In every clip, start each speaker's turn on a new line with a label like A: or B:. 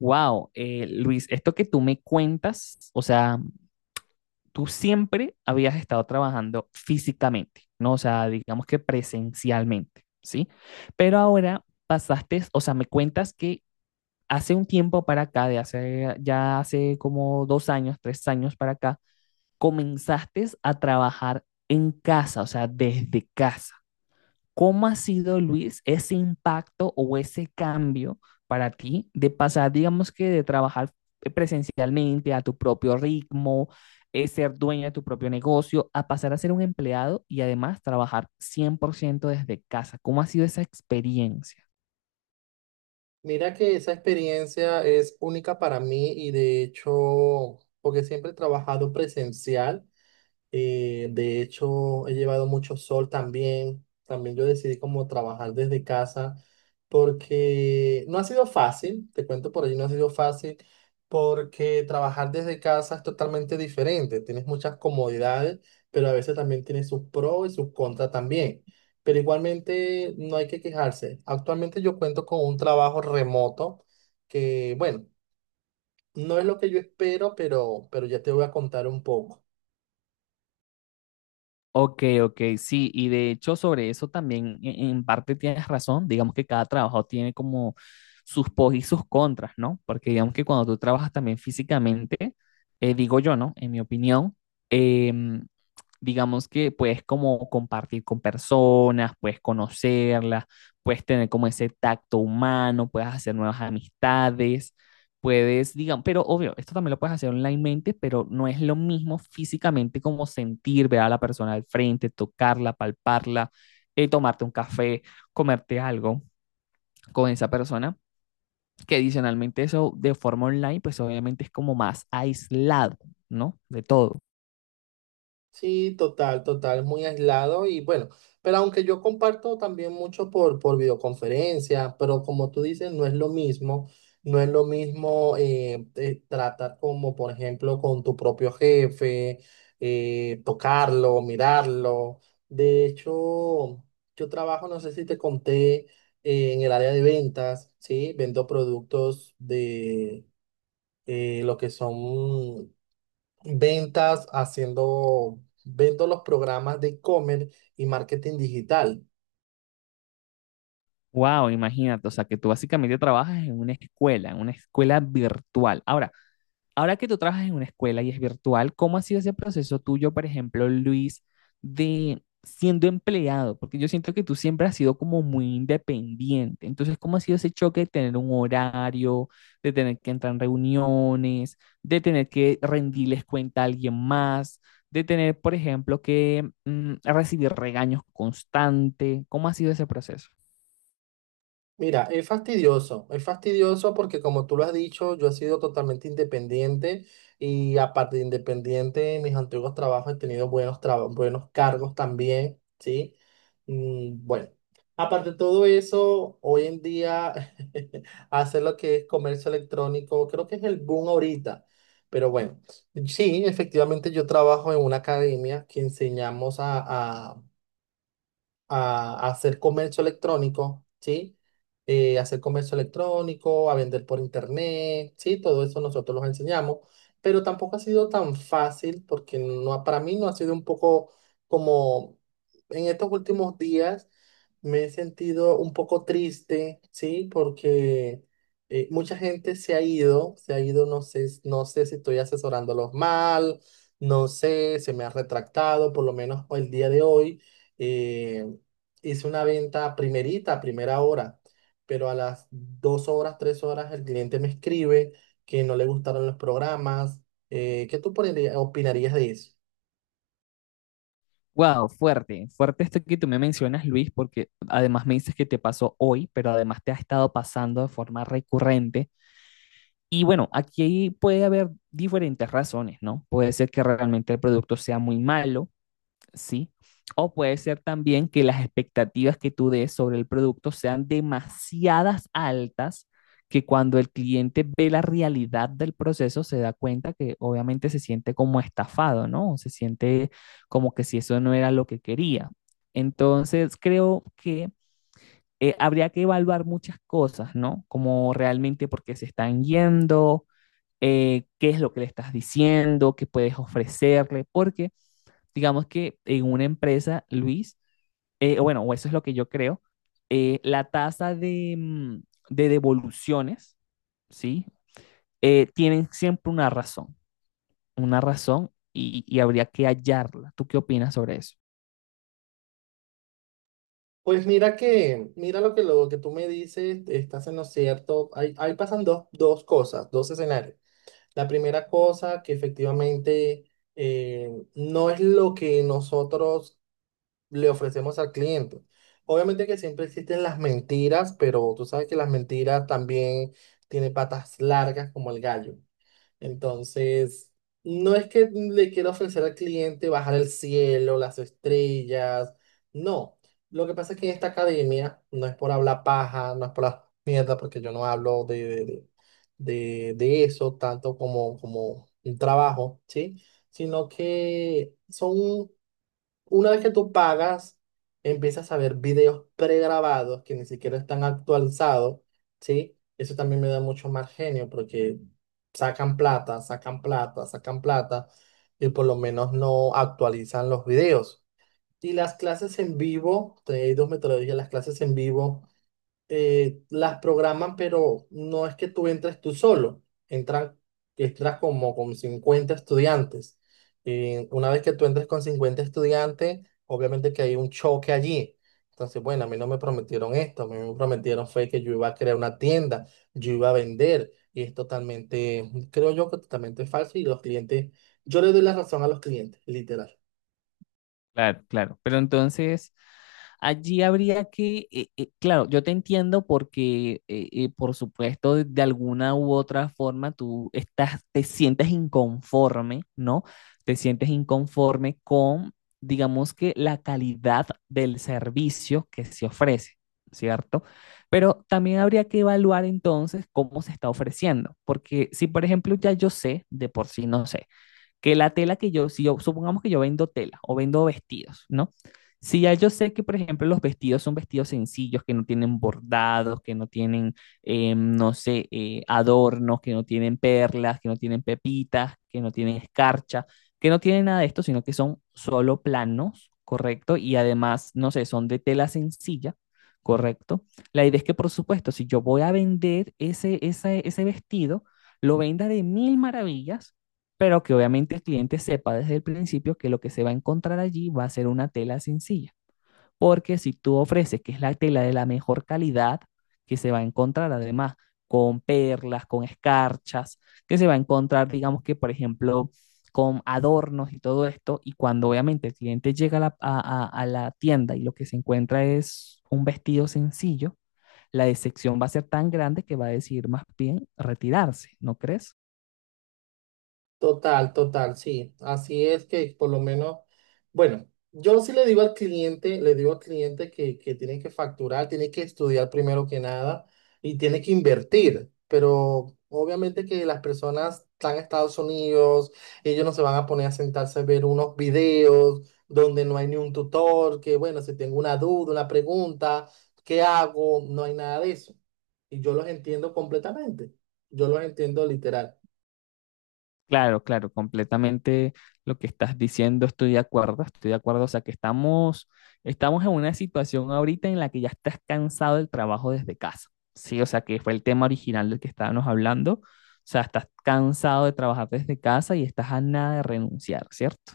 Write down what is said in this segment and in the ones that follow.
A: Wow, Luis, esto que tú me cuentas, o sea, tú siempre habías estado trabajando físicamente, ¿no? O sea, digamos que presencialmente, ¿sí? Pero ahora pasaste, o sea, me cuentas que hace un tiempo para acá, de hace, ya hace como 2 años, 3 años para acá, comenzaste a trabajar en casa, o sea, desde casa. ¿Cómo ha sido, Luis, ese impacto o ese cambio para ti de pasar, digamos que de trabajar presencialmente a tu propio ritmo, ser dueño de tu propio negocio, a pasar a ser un empleado y además trabajar 100% desde casa? ¿Cómo ha sido esa experiencia?
B: Mira que esa experiencia es única para mí y de hecho, porque siempre he trabajado presencial. De hecho, he llevado mucho sol también. También yo decidí como trabajar desde casa porque no ha sido fácil, te cuento por allí, no ha sido fácil porque trabajar desde casa es totalmente diferente. Tienes muchas comodidades, pero a veces también tiene sus pros y sus contras también. Pero igualmente no hay que quejarse. Actualmente yo cuento con un trabajo remoto que, bueno, no es lo que yo espero, pero ya te voy a contar un poco.
A: Ok, ok, sí, y de hecho sobre eso también en parte tienes razón, digamos que cada trabajo tiene como sus pos y sus contras, ¿no? Porque digamos que cuando tú trabajas también físicamente, digo yo, ¿no? En mi opinión, em, digamos que puedes como compartir con personas, puedes conocerlas, puedes tener como ese tacto humano, puedes hacer nuevas amistades, puedes, digamos, pero obvio, esto también lo puedes hacer onlinemente, pero no es lo mismo físicamente como sentir, ver a la persona al frente, tocarla, palparla, tomarte un café, comerte algo con esa persona, que adicionalmente eso de forma online, pues obviamente es como más aislado, ¿no? De todo.
B: Sí, total, total, muy aislado y bueno, pero aunque yo comparto también mucho por videoconferencia, pero como tú dices, no es lo mismo, no es lo mismo tratar como, por ejemplo, con tu propio jefe, tocarlo, mirarlo. De hecho, yo trabajo, no sé si te conté, en el área de ventas, ¿sí? Vendo productos de lo que son ventas, haciendo, vendo los programas de e-commerce y marketing digital.
A: Wow, imagínate, o sea, que tú básicamente trabajas en una escuela virtual. Ahora, ahora que tú trabajas en una escuela y es virtual, ¿cómo ha sido ese proceso tuyo, por ejemplo, Luis, de siendo empleado? Porque yo siento que tú siempre has sido como muy independiente. Entonces, ¿cómo ha sido ese choque de tener un horario, de tener que entrar en reuniones, de tener que rendirles cuenta a alguien más, de tener, por ejemplo, que recibir regaños constantes? ¿Cómo ha sido ese proceso?
B: Mira, es fastidioso porque como tú lo has dicho, yo he sido totalmente independiente y aparte de independiente, en mis antiguos trabajos he tenido buenos, buenos cargos también, ¿sí? Bueno, aparte de todo eso, hoy en día hacer lo que es comercio electrónico, creo que es el boom ahorita, pero bueno, sí, efectivamente yo trabajo en una academia que enseñamos a hacer comercio electrónico, ¿sí? Hacer comercio electrónico, a vender por internet, ¿sí? Todo eso nosotros los enseñamos, pero tampoco ha sido tan fácil porque no, para mí no ha sido un poco como en estos últimos días me he sentido un poco triste, ¿sí? Porque mucha gente se ha ido, no sé si estoy asesorándolos mal, no sé, se me ha retractado, por lo menos el día de hoy. eh, hice una venta primerita, a primera hora, pero a las 2 horas, 3 horas, el cliente me escribe que no le gustaron los programas. ¿Qué tú opinarías de eso?
A: Wow, fuerte, fuerte esto que tú me mencionas, Luis, porque además me dices que te pasó hoy, pero además te ha estado pasando de forma recurrente. Y bueno, aquí puede haber diferentes razones, ¿no? Puede ser que realmente el producto sea muy malo, ¿sí? O puede ser también que las expectativas que tú des sobre el producto sean demasiadas altas que cuando el cliente ve la realidad del proceso se da cuenta que obviamente se siente como estafado, ¿no? Se siente como que si eso no era lo que quería. Entonces, creo que habría que evaluar muchas cosas, ¿no? Como realmente por qué se están yendo, qué es lo que le estás diciendo, qué puedes ofrecerle, porque digamos que en una empresa, Luis, bueno, o eso es lo que yo creo, la tasa de, de devoluciones, ¿sí? Tienen siempre una razón y habría que hallarla. ¿Tú qué opinas sobre eso?
B: Pues mira que, lo que tú me dices, estás en lo cierto. Ahí, pasan dos cosas, dos escenarios. La primera cosa que efectivamente no es lo que nosotros le ofrecemos al cliente. Obviamente que siempre existen las mentiras, pero tú sabes que las mentiras también tienen patas largas como el gallo. Entonces, no es que le quiera ofrecer al cliente bajar el cielo, las estrellas, no. Lo que pasa es que en esta academia no es por hablar paja, no es por la mierda, porque yo no hablo de eso tanto como, un trabajo, ¿sí? Sino que son una vez que tú pagas, empiezas a ver videos pregrabados que ni siquiera están actualizados, ¿sí? Eso también me da mucho más genio porque sacan plata, sacan plata, sacan plata y por lo menos no actualizan los videos. Y las clases en vivo, hay dos metodologías, las clases en vivo las programan, pero no es que tú entres tú solo, entran, entras como con 50 estudiantes. Y una vez que tú entres con 50 estudiantes, obviamente que hay un choque allí. Entonces, bueno, a mí no me prometieron esto, a mí me prometieron fue que yo iba a crear una tienda, yo iba a vender, y es totalmente, creo yo que totalmente falso, y los clientes, yo le doy la razón a los clientes, literal.
A: Claro, claro. Pero entonces, allí habría que, claro, yo te entiendo porque, por supuesto, de alguna u otra forma tú estás, te sientes inconforme, ¿no? Te sientes inconforme con, digamos que, la calidad del servicio que se ofrece, ¿cierto? Pero también habría que evaluar entonces cómo se está ofreciendo, porque si, por ejemplo, ya yo sé, de por sí no sé que la tela que yo, si yo, supongamos que yo vendo tela o vendo vestidos, ¿no? Si ya yo sé que, por ejemplo, los vestidos son vestidos sencillos, que no tienen bordados, que no tienen, no sé, adornos, que no tienen perlas, que no tienen pepitas, que no tienen escarcha, que no tienen nada de esto, sino que son solo planos, ¿correcto? Y además, no sé, son de tela sencilla, ¿correcto? La idea es que, por supuesto, si yo voy a vender ese vestido, lo venda de mil maravillas pero que obviamente el cliente sepa desde el principio que lo que se va a encontrar allí va a ser una tela sencilla, porque si tú ofreces que es la tela de la mejor calidad, que se va a encontrar además con perlas, con escarchas, que se va a encontrar, digamos que, por ejemplo, con adornos y todo esto, y cuando obviamente el cliente llega a la, a la tienda y lo que se encuentra es un vestido sencillo, la decepción va a ser tan grande que va a decidir más bien retirarse, ¿no crees?
B: Total, total, sí. Así es que por lo menos, bueno, yo sí le digo al cliente, le digo al cliente que tiene que facturar, tiene que estudiar primero que nada y tiene que invertir. Pero obviamente que las personas están en Estados Unidos, ellos no se van a poner a sentarse a ver unos videos donde no hay ni un tutor, que bueno, si tengo una duda, una pregunta, ¿qué hago? No hay nada de eso. Y yo los entiendo completamente. Yo los entiendo literal.
A: Claro, claro, completamente lo que estás diciendo, estoy de acuerdo, estoy de acuerdo. O sea, que estamos, estamos en una situación ahorita en la que ya estás cansado del trabajo desde casa. Sí, o sea, que fue el tema original del que estábamos hablando. O sea, estás cansado de trabajar desde casa y estás a nada de renunciar, ¿cierto?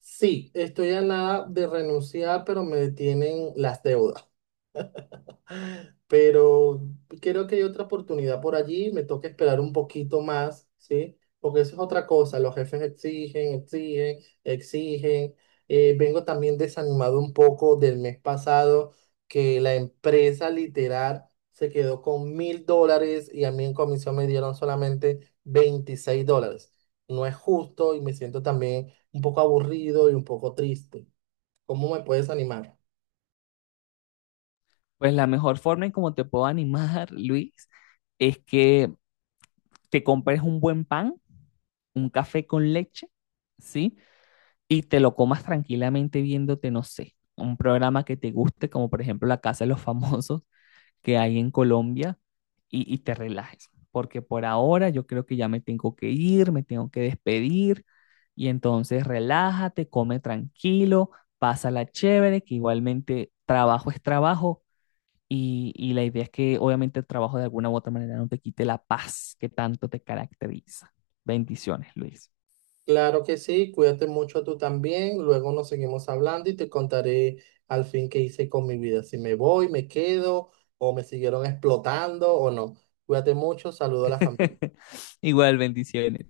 B: Sí, estoy a nada de renunciar, pero me detienen las deudas. Pero creo que hay otra oportunidad por allí, me toca esperar un poquito más, ¿sí? Porque eso es otra cosa, los jefes exigen, exigen, exigen. Vengo también desanimado un poco del mes pasado, que la empresa literal se quedó con 1.000 dólares y a mí en comisión me dieron solamente 26 dólares. No es justo y me siento también un poco aburrido y un poco triste. ¿Cómo me puedes animar?
A: Pues la mejor forma en cómo te puedo animar, Luis, es que te compres un buen pan, un café con leche, ¿sí? Y te lo comas tranquilamente viéndote, no sé, un programa que te guste, como por ejemplo La Casa de los Famosos que hay en Colombia, y te relajes. Porque por ahora yo creo que ya me tengo que ir, me tengo que despedir, y entonces relájate, come tranquilo, pásala chévere, que igualmente trabajo es trabajo. Y la idea es que obviamente el trabajo de alguna u otra manera no te quite la paz que tanto te caracteriza. Bendiciones, Luis.
B: Claro que sí, cuídate mucho tú también, luego nos seguimos hablando y te contaré al fin qué hice con mi vida, si me voy, me quedo o me siguieron explotando o no. Cuídate mucho, saludo a la familia.
A: Igual, bendiciones.